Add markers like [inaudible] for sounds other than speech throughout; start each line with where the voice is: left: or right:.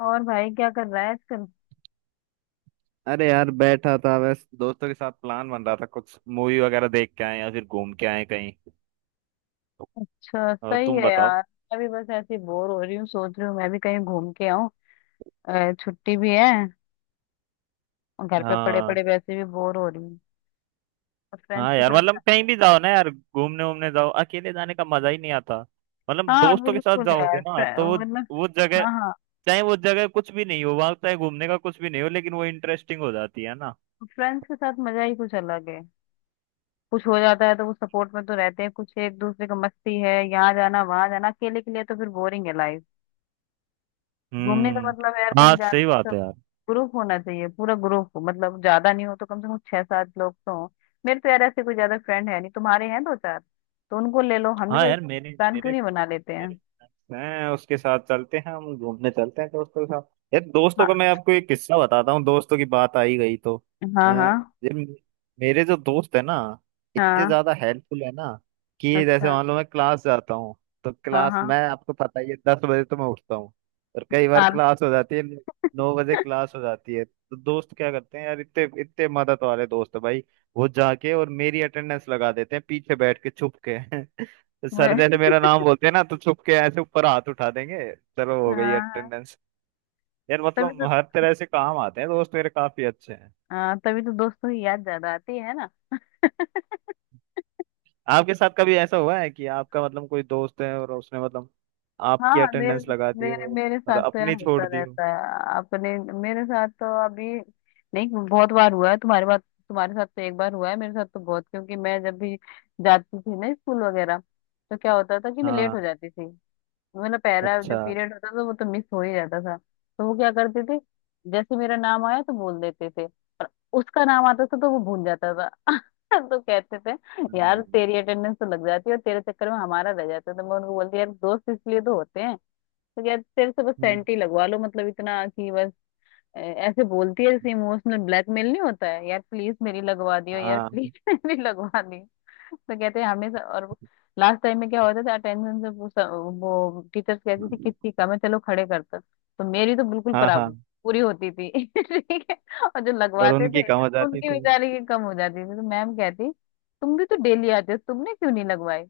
left: और भाई क्या कर रहा है आजकल।
right: अरे यार, बैठा था बस दोस्तों के साथ। प्लान बन रहा था कुछ मूवी वगैरह देख के आए या फिर घूम के आए कहीं।
left: अच्छा
right: और
left: सही
right: तुम
left: है
right: बताओ।
left: यार। मैं भी बस ऐसे बोर हो रही हूँ, सोच रही हूँ मैं भी कहीं घूम के आऊँ। छुट्टी भी है। और घर पे पड़े
right: हाँ।
left: पड़े वैसे भी बोर हो रही हूँ। और फ्रेंड्स
right: हाँ
left: के
right: यार,
left: साथ।
right: मतलब कहीं भी जाओ ना यार, घूमने वूमने जाओ, अकेले जाने का मजा ही नहीं आता। मतलब
left: हाँ
right: दोस्तों के साथ
left: बिल्कुल यार।
right: जाओगे ना तो
left: वरना।
right: वो जगह,
left: हाँ हाँ।
right: चाहे वो जगह कुछ भी नहीं हो, वहां चाहे घूमने का कुछ भी नहीं हो, लेकिन वो इंटरेस्टिंग हो जाती है ना।
left: फ्रेंड्स के साथ मजा ही कुछ अलग है। कुछ हो जाता है तो वो सपोर्ट में तो रहते हैं, कुछ एक दूसरे का मस्ती है, यहाँ जाना वहां जाना। अकेले के लिए तो फिर बोरिंग है लाइफ। घूमने का
right: हम्म।
left: मतलब है यार कहीं
right: हाँ सही
left: जाना।
right: बात है यार।
left: ग्रुप होना चाहिए, पूरा ग्रुप मतलब ज्यादा नहीं हो तो कम से कम छह सात लोग तो हो। मेरे तो यार ऐसे कोई ज्यादा फ्रेंड है नहीं, तुम्हारे हैं दो चार, तो उनको ले लो। हम भी
right: हाँ
left: कोई
right: यार, मेरे
left: प्लान क्यों
right: मेरे
left: नहीं बना लेते हैं।
right: मेरे, मैं उसके साथ चलते हैं, हम घूमने चलते हैं दोस्तों के साथ। यार दोस्तों
left: हाँ
right: का मैं आपको एक किस्सा बताता हूँ, दोस्तों की बात आई गई तो। अ,
left: हाँ। हाँ
right: ये मे- मेरे जो दोस्त है ना, इतने
left: हाँ।
right: ज्यादा हेल्पफुल है ना कि जैसे
left: अच्छा।
right: मान लो मैं क्लास जाता हूँ, तो
left: हाँ
right: क्लास,
left: हाँ।
right: मैं आपको पता ही है, 10 बजे तो मैं उठता हूँ। और कई बार
left: आप।
right: क्लास हो जाती है 9 बजे,
left: [laughs]
right: क्लास हो जाती है तो दोस्त क्या करते हैं यार, इतने इतने मदद वाले दोस्त है भाई। वो जाके और मेरी अटेंडेंस लगा देते हैं पीछे बैठ के छुप के। [laughs] सर
left: वे-
right: जैसे मेरा नाम बोलते हैं ना तो चुप के ऐसे ऊपर हाथ उठा देंगे, चलो हो गई
left: हाँ हाँ,
right: अटेंडेंस। यार
left: तभी
right: मतलब
left: तो।
right: हर तरह से काम आते हैं, दोस्त मेरे काफी अच्छे हैं।
left: हाँ तभी तो दोस्तों की याद ज्यादा आती है ना।
right: आपके साथ कभी ऐसा हुआ है कि आपका मतलब कोई दोस्त है और उसने मतलब आपकी
left: हाँ मेरे।
right: अटेंडेंस लगा दी
left: मेरे
right: हो,
left: मेरे
right: और
left: साथ तो यार
right: अपनी
left: होता
right: छोड़ दी हो?
left: रहता है अपने। मेरे साथ तो अभी नहीं, बहुत बार हुआ है। तुम्हारे बात, तुम्हारे साथ तो एक बार हुआ है, मेरे साथ तो बहुत। क्योंकि मैं जब भी जाती थी ना स्कूल वगैरह, तो क्या होता था कि मैं लेट
right: हाँ।
left: हो जाती थी। मतलब पहला जो
right: अच्छा।
left: पीरियड होता था वो तो मिस हो ही जाता था, तो वो क्या करते थे, जैसे मेरा नाम आया तो बोल देते थे। उसका नाम आता था तो वो भूल जाता था। [laughs] तो कहते थे यार
right: हम्म,
left: तेरी अटेंडेंस तो लग जाती है और तेरे चक्कर में हमारा रह जाता था। मैं उनको बोलती यार दोस्त इसलिए तो होते हैं। तो यार तेरे से बस
right: हम्म,
left: सेंटी लगवा लो, मतलब इतना कि बस ऐसे बोलती है जैसे इमोशनल ब्लैकमेल नहीं होता है, यार प्लीज मेरी लगवा दियो, यार
right: हाँ
left: प्लीज [laughs] मेरी लगवा दियो। तो कहते हैं हमेशा। और लास्ट टाइम में क्या होता था, अटेंशन से पूछा, वो टीचर्स कहती थी किसकी कम है, चलो खड़े करता, तो मेरी तो बिल्कुल
right: हाँ
left: बराबर
right: हाँ।
left: पूरी होती थी। [laughs] ठीक है। और जो
right: और
left: लगवाते
right: उनकी
left: थे,
right: कम हो जाती
left: उनकी बेचारे की कम हो जाती थी, तो मैम कहती तुम भी तो डेली आते हो, तुमने क्यों नहीं लगवाई।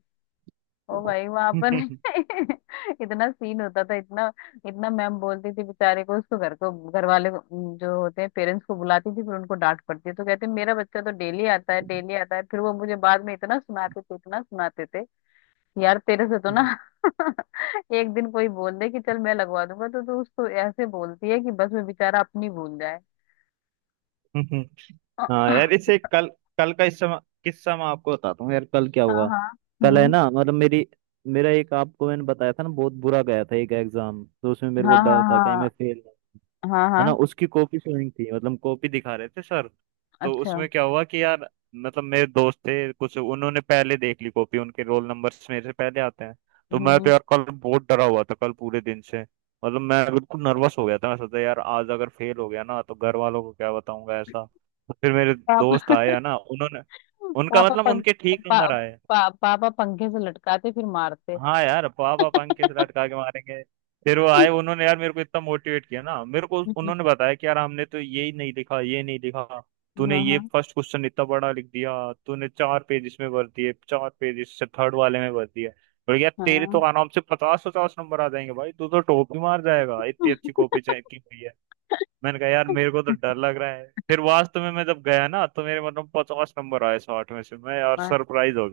left: ओ भाई वहां पर [laughs] इतना सीन होता था, इतना इतना। मैम बोलती थी बेचारे को, उसको घर को, घर वाले को, जो होते हैं पेरेंट्स को बुलाती थी, फिर उनको डांट पड़ती है। तो कहते मेरा बच्चा तो डेली आता है, डेली आता है। फिर वो मुझे बाद में इतना सुनाते थे, इतना सुनाते थे, यार तेरे से तो ना
right: थी।
left: [laughs] एक दिन कोई बोल दे कि चल मैं लगवा दूंगा, तो तू उसको ऐसे बोलती है कि बस वो बेचारा अपनी भूल जाए।
right: [laughs]
left: [coughs]
right: हाँ यार,
left: हाँ।
right: इससे कल, कल का इस समय किस्सा मैं आपको बताता हूँ यार, कल क्या हुआ।
left: हाँ।
right: कल है
left: हम्म।
right: ना, मतलब मेरी मेरा एक, आपको मैंने बताया था ना, बहुत बुरा गया था एक एग्जाम, तो उसमें मेरे को
left: हाँ हाँ।
right: डर था कहीं मैं
left: हाँ
right: फेल ना,
left: हाँ।
right: है
left: हाँ।
right: ना। उसकी कॉपी शोइंग थी, मतलब कॉपी दिखा रहे थे सर। तो
left: अच्छा।
right: उसमें क्या हुआ कि यार, मतलब मेरे दोस्त थे कुछ, उन्होंने पहले देख ली कॉपी, उनके रोल नंबर्स मेरे से पहले आते हैं। तो मैं तो
left: हम्म।
right: यार कल बहुत डरा हुआ था, कल पूरे दिन से मतलब मैं बिल्कुल नर्वस हो गया था। मैं सोचा यार आज अगर फेल हो गया ना तो घर वालों को क्या बताऊंगा, ऐसा। तो फिर मेरे
left: पापा [laughs]
right: दोस्त आए है ना, उन्होंने, उनका
left: पापा
right: मतलब
left: पंख।
right: उनके ठीक
left: पा,
right: नंबर आए।
left: पा, पापा पंखे से लटकाते फिर मारते।
right: हाँ यार पापा पंख किस लटका के मारेंगे। फिर वो आए,
left: [laughs]
right: उन्होंने यार मेरे को इतना मोटिवेट किया ना, मेरे को उन्होंने बताया कि यार हमने तो ये ही नहीं लिखा, ये नहीं लिखा। तूने
left: हाँ
right: ये
left: हाँ।
right: फर्स्ट क्वेश्चन इतना बड़ा लिख दिया, तूने चार पेज इसमें भर दिए, चार पेज इससे थर्ड वाले में भर दिए। और यार तेरे तो
left: हाँ
right: आराम से 50-50 नंबर आ जाएंगे भाई, तू तो टॉप ही मार जाएगा, इतनी अच्छी कॉपी चाहिए की हुई है। मैंने कहा यार मेरे को तो डर लग रहा है। फिर वास्तव में मैं जब गया ना तो मेरे मतलब 50 नंबर आए 60 में से, मैं यार
left: हाँ,
right: सरप्राइज हो।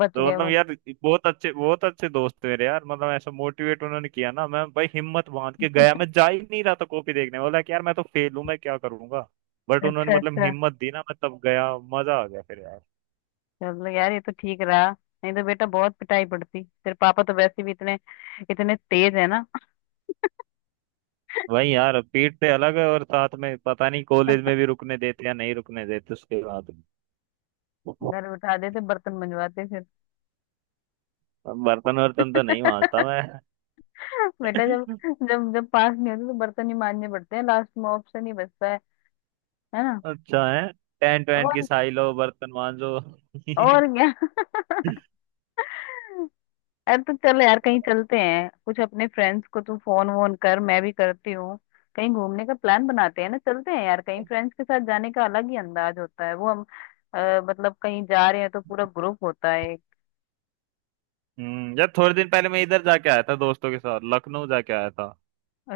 left: बच
right: तो
left: गए
right: मतलब
left: मत।
right: यार बहुत अच्छे दोस्त मेरे यार, मतलब ऐसा मोटिवेट उन्होंने किया ना, मैं भाई हिम्मत बांध के गया, मैं जा ही नहीं रहा था कॉपी देखने, बोला कि यार मैं तो फेल हूं, मैं क्या करूंगा। बट उन्होंने
left: अच्छा
right: मतलब
left: अच्छा।
right: हिम्मत दी ना, मैं तब गया, मजा आ गया फिर यार।
left: चलो यार ये तो ठीक रहा, नहीं तो बेटा बहुत पिटाई पड़ती। तेरे पापा तो वैसे भी इतने इतने तेज है ना। [laughs]
right: वही यार, पीठ से अलग है और साथ में पता नहीं कॉलेज में भी रुकने देते या नहीं रुकने देते उसके बाद।
left: घर बिठा देते, बर्तन मंजवाते फिर।
right: बर्तन वर्तन तो नहीं मांजता मैं।
left: [laughs] बेटा जब
right: [laughs]
left: जब जब पास नहीं होते तो बर्तन ही मांजने पड़ते हैं, लास्ट में ऑप्शन ही बचता है ना।
right: अच्छा है, टेंट वेंट की
left: और
right: साई लो बर्तन मांजो।
left: और क्या। [laughs] अरे तो चल यार कहीं चलते हैं, कुछ अपने फ्रेंड्स को तू फोन वोन कर, मैं भी करती हूँ। कहीं घूमने का प्लान बनाते हैं ना, चलते हैं यार कहीं।
right: [laughs]
left: फ्रेंड्स के साथ जाने का अलग ही अंदाज होता है वो हम। मतलब कहीं जा रहे हैं तो पूरा ग्रुप होता है।
right: हम्म, यार थोड़े दिन पहले मैं इधर जाके आया था दोस्तों के साथ, लखनऊ जाके आया था।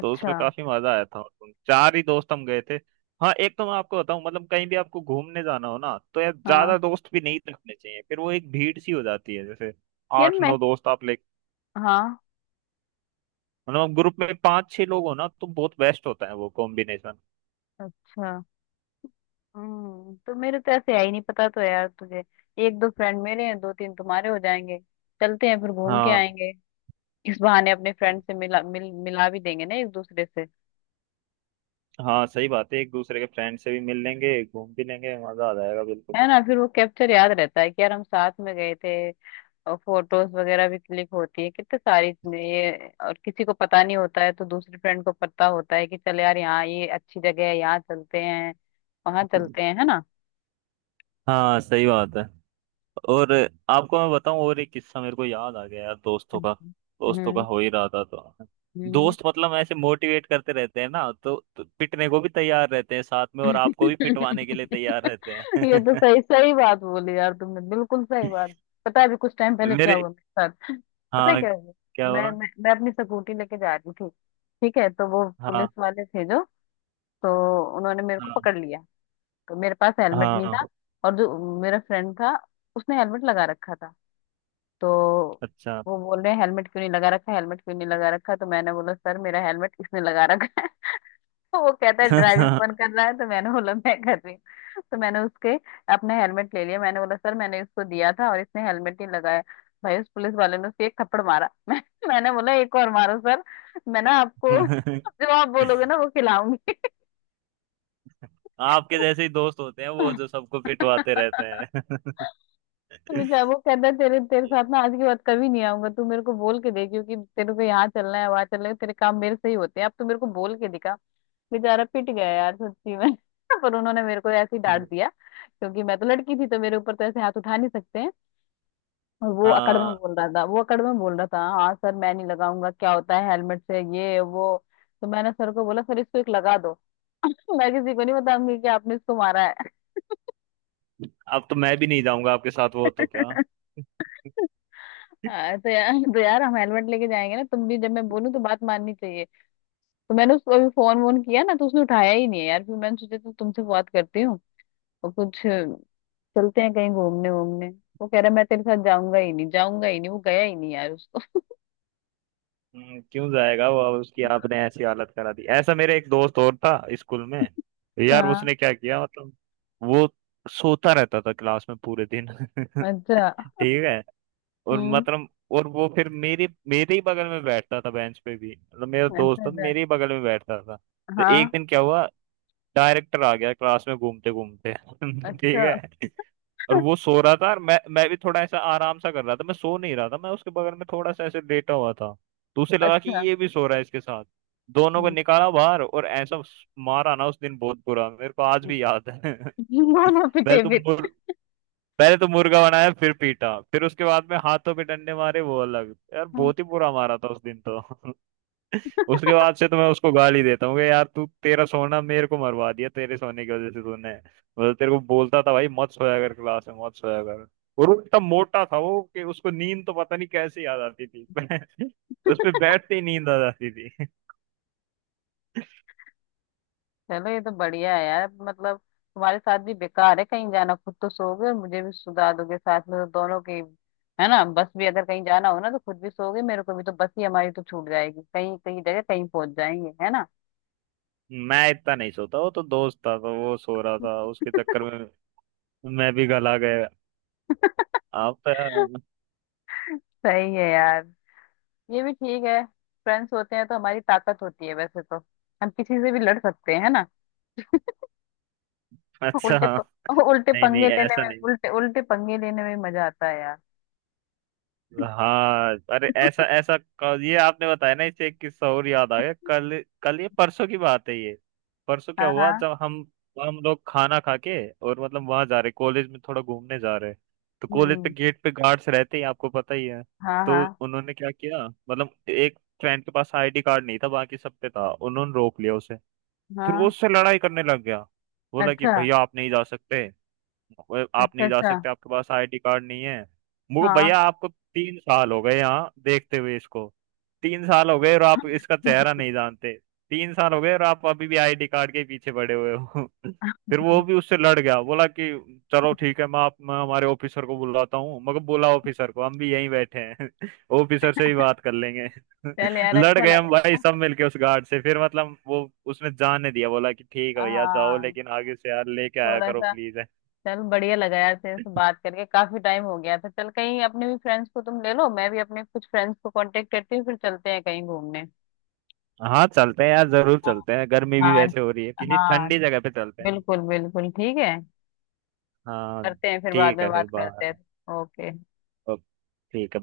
right: तो उसमें काफी मजा आया था। चार ही दोस्त हम गए थे। हाँ एक तो मैं आपको बताऊं, मतलब कहीं भी आपको घूमने जाना हो ना तो यार ज्यादा
left: हाँ
right: दोस्त भी नहीं रखने चाहिए, फिर वो एक भीड़ सी हो जाती है, जैसे
left: यार
right: आठ
left: मैं।
right: नौ दोस्त आप ले।
left: हाँ।
right: मतलब आप ग्रुप में 5-6 लोग हो ना तो बहुत बेस्ट होता है वो कॉम्बिनेशन।
left: अच्छा। तो मेरे तो ऐसे है ही नहीं पता, तो यार तुझे एक दो फ्रेंड मेरे हैं, दो तीन तुम्हारे, हो जाएंगे। चलते हैं फिर घूम के
right: हाँ।
left: आएंगे। इस बहाने अपने फ्रेंड से मिला भी देंगे ना एक दूसरे से,
right: हाँ सही बात है, एक दूसरे के फ्रेंड से भी मिल लेंगे, घूम भी लेंगे, मजा आ जाएगा
left: है
right: बिल्कुल।
left: ना। फिर वो कैप्चर याद रहता है कि यार हम साथ में गए थे। और फोटोज वगैरह भी क्लिक होती है, कितने सारी चीजें ये। और किसी को पता नहीं होता है तो दूसरी फ्रेंड को पता होता है कि चल यार यहाँ ये अच्छी जगह है, यहाँ चलते हैं, वहां चलते हैं, है ना।
right: हाँ सही बात है। और आपको मैं बताऊं, और एक किस्सा मेरे को याद आ गया यार, दोस्तों का।
left: हम्म।
right: दोस्तों का
left: हम्म।
right: हो ही रहा था तो।
left: हम्म।
right: दोस्त मतलब ऐसे मोटिवेट करते रहते हैं ना तो पिटने को भी तैयार रहते हैं साथ में, और आपको भी पिटवाने के लिए तैयार
left: [laughs]
right: रहते
left: ये तो
right: हैं।
left: सही, सही बात बोली यार तुमने, बिल्कुल सही बात। पता है अभी कुछ टाइम पहले
right: [laughs]
left: क्या
right: मेरे,
left: हुआ मेरे साथ, पता है
right: हाँ
left: क्या हुआ।
right: क्या हुआ।
left: मैं अपनी स्कूटी लेके जा रही थी। ठीक है, तो वो
right: हाँ
left: पुलिस वाले थे जो, तो उन्होंने मेरे को
right: हाँ
left: पकड़ लिया। तो मेरे पास हेलमेट नहीं
right: हाँ।
left: था, और जो मेरा फ्रेंड था उसने हेलमेट लगा रखा था। तो
right: अच्छा।
left: वो बोल रहे हैं हेलमेट क्यों नहीं लगा रखा, हेलमेट क्यों नहीं लगा रखा। तो मैंने बोला सर मेरा हेलमेट इसने लगा रखा है। [laughs] तो वो कहता है ड्राइविंग कौन कर रहा है, तो मैंने बोला मैं कर रही हूँ। तो मैंने उसके अपना हेलमेट ले लिया, मैंने बोला सर मैंने इसको दिया था और इसने हेलमेट नहीं लगाया। भाई उस पुलिस वाले ने उसे एक थप्पड़ मारा। [laughs] मैंने बोला एक और मारो सर, मैं ना आपको
right: [laughs]
left: जो आप बोलोगे ना वो खिलाऊंगी।
right: आपके जैसे ही दोस्त होते हैं वो, जो सबको पिटवाते रहते
left: [laughs] [laughs]
right: हैं।
left: मुझे वो कहता है तेरे तेरे साथ ना आज के बाद कभी नहीं आऊंगा, तू मेरे को बोल के दे, क्योंकि तेरे को यहाँ चलना है वहां चलना है, तेरे काम मेरे से ही होते हैं, अब तू मेरे को बोल के दिखा। बेचारा पिट गया यार सच्ची में। [laughs] पर उन्होंने मेरे को ऐसे ही डांट
right: [laughs]
left: दिया, क्योंकि मैं तो लड़की थी तो मेरे ऊपर तो ऐसे हाथ उठा नहीं सकते हैं। और वो अकड़ में
right: हाँ,
left: बोल रहा था, वो अकड़ में बोल रहा था हाँ सर मैं नहीं लगाऊंगा, क्या होता है हेलमेट से, ये वो। तो मैंने सर को बोला सर इसको एक लगा दो। [laughs] मैं किसी को नहीं बताऊंगी कि आपने इसको मारा
right: अब तो मैं भी नहीं जाऊंगा आपके साथ,
left: है।
right: वो तो क्या।
left: [laughs]
right: [laughs]
left: हाँ, तो यार, तो यार हम हेलमेट लेके जाएंगे ना, तुम भी जब मैं बोलूँ तो बात माननी चाहिए। तो मैंने उसको अभी फोन वोन किया ना, तो उसने उठाया ही नहीं है यार, फिर मैंने सोचा तो तुमसे बात करती हूँ और कुछ चलते हैं कहीं घूमने वूमने। वो कह रहा मैं तेरे साथ जाऊंगा ही नहीं, जाऊंगा ही नहीं, वो गया ही नहीं यार उसको।
right: क्यों जाएगा वो अब, उसकी
left: [laughs]
right: आपने ऐसी हालत करा दी। ऐसा मेरे एक दोस्त और था स्कूल में, यार
left: हाँ।
right: उसने क्या किया मतलब, वो सोता रहता था क्लास में पूरे दिन। [laughs]
left: अच्छा।
right: ठीक है, और
left: हम्म।
right: मतलब और वो फिर मेरे मेरे ही बगल में बैठता था बेंच पे भी, मतलब मेरा दोस्त
left: अच्छा अच्छा।
right: था तो मेरे ही बगल में बैठता था, तो एक
left: हाँ।
right: दिन क्या हुआ, डायरेक्टर आ गया क्लास में घूमते घूमते। [laughs] ठीक
left: अच्छा
right: है, और वो सो रहा था, और मैं भी थोड़ा ऐसा आराम सा कर रहा था, मैं सो नहीं रहा था, मैं उसके बगल में थोड़ा सा ऐसे लेटा हुआ था। तो उसे लगा कि
left: अच्छा।
right: ये भी सो रहा है इसके साथ, दोनों को
left: हम्म,
right: निकाला बाहर, और ऐसा मारा ना उस दिन, बहुत बुरा, मेरे को आज
left: [laughs]
right: भी याद है। [laughs] पहले
left: दोनों पिटे
right: तो
left: फिर।
right: मुर पहले तो मुर्गा बनाया, फिर पीटा, फिर उसके बाद में हाथों पे डंडे मारे वो अलग, यार बहुत ही बुरा मारा था उस दिन तो। [laughs] उसके बाद से तो मैं उसको गाली देता हूँ कि यार तू, तेरा सोना मेरे को मरवा दिया, तेरे सोने की वजह से, तूने मतलब, तेरे को बोलता था भाई मत सोया कर क्लास में, मत सोया कर। और वो इतना मोटा था वो, कि उसको नींद तो पता नहीं कैसे याद आती थी। [laughs] उस पे बैठते ही नींद आ जाती थी।
left: चलो ये तो बढ़िया है यार, मतलब तुम्हारे साथ भी बेकार है कहीं जाना, खुद तो सोओगे और मुझे भी सुला दोगे साथ में, तो दोनों की, है ना। बस भी अगर कहीं जाना हो ना तो खुद भी सोओगे, मेरे को भी, तो बस ही हमारी तो छूट जाएगी, कहीं कहीं जगह कहीं पहुंच जाएंगे, है ना।
right: [laughs] मैं इतना नहीं सोता, वो तो दोस्त था तो वो सो रहा था, उसके चक्कर में मैं भी गला गया।
left: [laughs]
right: आप तो यार।
left: सही है यार, ये भी ठीक है। फ्रेंड्स होते हैं तो हमारी ताकत होती है वैसे तो, हम किसी से भी लड़ सकते हैं, है ना।
right: [laughs] अच्छा
left: उल्टे
right: हाँ।
left: प, उल्टे
right: नहीं नहीं
left: पंगे लेने
right: ऐसा
left: में,
right: नहीं।
left: उल्टे उल्टे पंगे लेने में मजा आता है यार।
right: हाँ अरे ऐसा
left: [laughs]
right: ऐसा ये आपने बताया ना, इससे एक किस्सा और याद आ गया, कल कल ये परसों की बात है ये। परसों क्या
left: हाँ
right: हुआ,
left: हाँ।
right: जब हम लोग खाना खा के और मतलब वहां जा रहे कॉलेज में थोड़ा घूमने जा रहे। तो कॉलेज पे
left: हम्म।
right: गेट पे गार्ड्स रहते हैं, आपको पता ही है।
left: हाँ
right: तो
left: हाँ
right: उन्होंने क्या किया, मतलब एक फ्रेंड के पास आईडी कार्ड नहीं था, बाकी सब पे था, उन्होंने रोक लिया उसे। फिर वो
left: हाँ।
right: उससे लड़ाई करने लग गया, बोला कि
left: अच्छा
right: भैया आप नहीं जा सकते, वो आप
left: अच्छा।
right: नहीं जा
left: अच्छा
right: सकते, आपके पास आईडी कार्ड नहीं है। मुझे
left: हाँ।
right: भैया आपको 3 साल हो गए यहाँ देखते हुए इसको, 3 साल हो गए और आप इसका चेहरा
left: [laughs]
right: नहीं जानते, 3 साल हो गए और आप अभी भी आईडी कार्ड के पीछे पड़े हुए हो। [laughs] फिर वो भी उससे लड़ गया, बोला कि चलो ठीक है, मैं हमारे ऑफिसर को बुलाता हूँ, मगर बोला ऑफिसर को, हम भी यहीं बैठे हैं। [laughs] ऑफिसर से ही बात कर लेंगे।
left: चल
right: [laughs]
left: यार
right: लड़
left: अच्छा
right: गए
left: लगा।
right: हम भाई सब मिलके उस गार्ड से, फिर मतलब वो उसने जाने दिया, बोला कि ठीक है भैया जाओ,
left: हाँ
right: लेकिन आगे से यार लेके आया
left: थोड़ा
right: करो
left: सा।
right: प्लीज।
left: चल बढ़िया लगा यार, तेरे से बात करके काफी टाइम हो गया था। चल कहीं, अपने भी फ्रेंड्स को तुम ले लो, मैं भी अपने कुछ फ्रेंड्स को कांटेक्ट करती हूँ, फिर चलते हैं कहीं घूमने।
right: हाँ चलते हैं यार, जरूर
left: हाँ
right: चलते हैं, गर्मी भी
left: हाँ
right: वैसे हो रही है, किसी
left: हाँ।
right: ठंडी जगह पे चलते हैं।
left: बिल्कुल बिल्कुल ठीक है।
right: हाँ
left: करते हैं, फिर बाद
right: ठीक
left: में
right: है फिर
left: बात करते
right: बाय।
left: हैं। ओके।
right: ओ, ठीक है।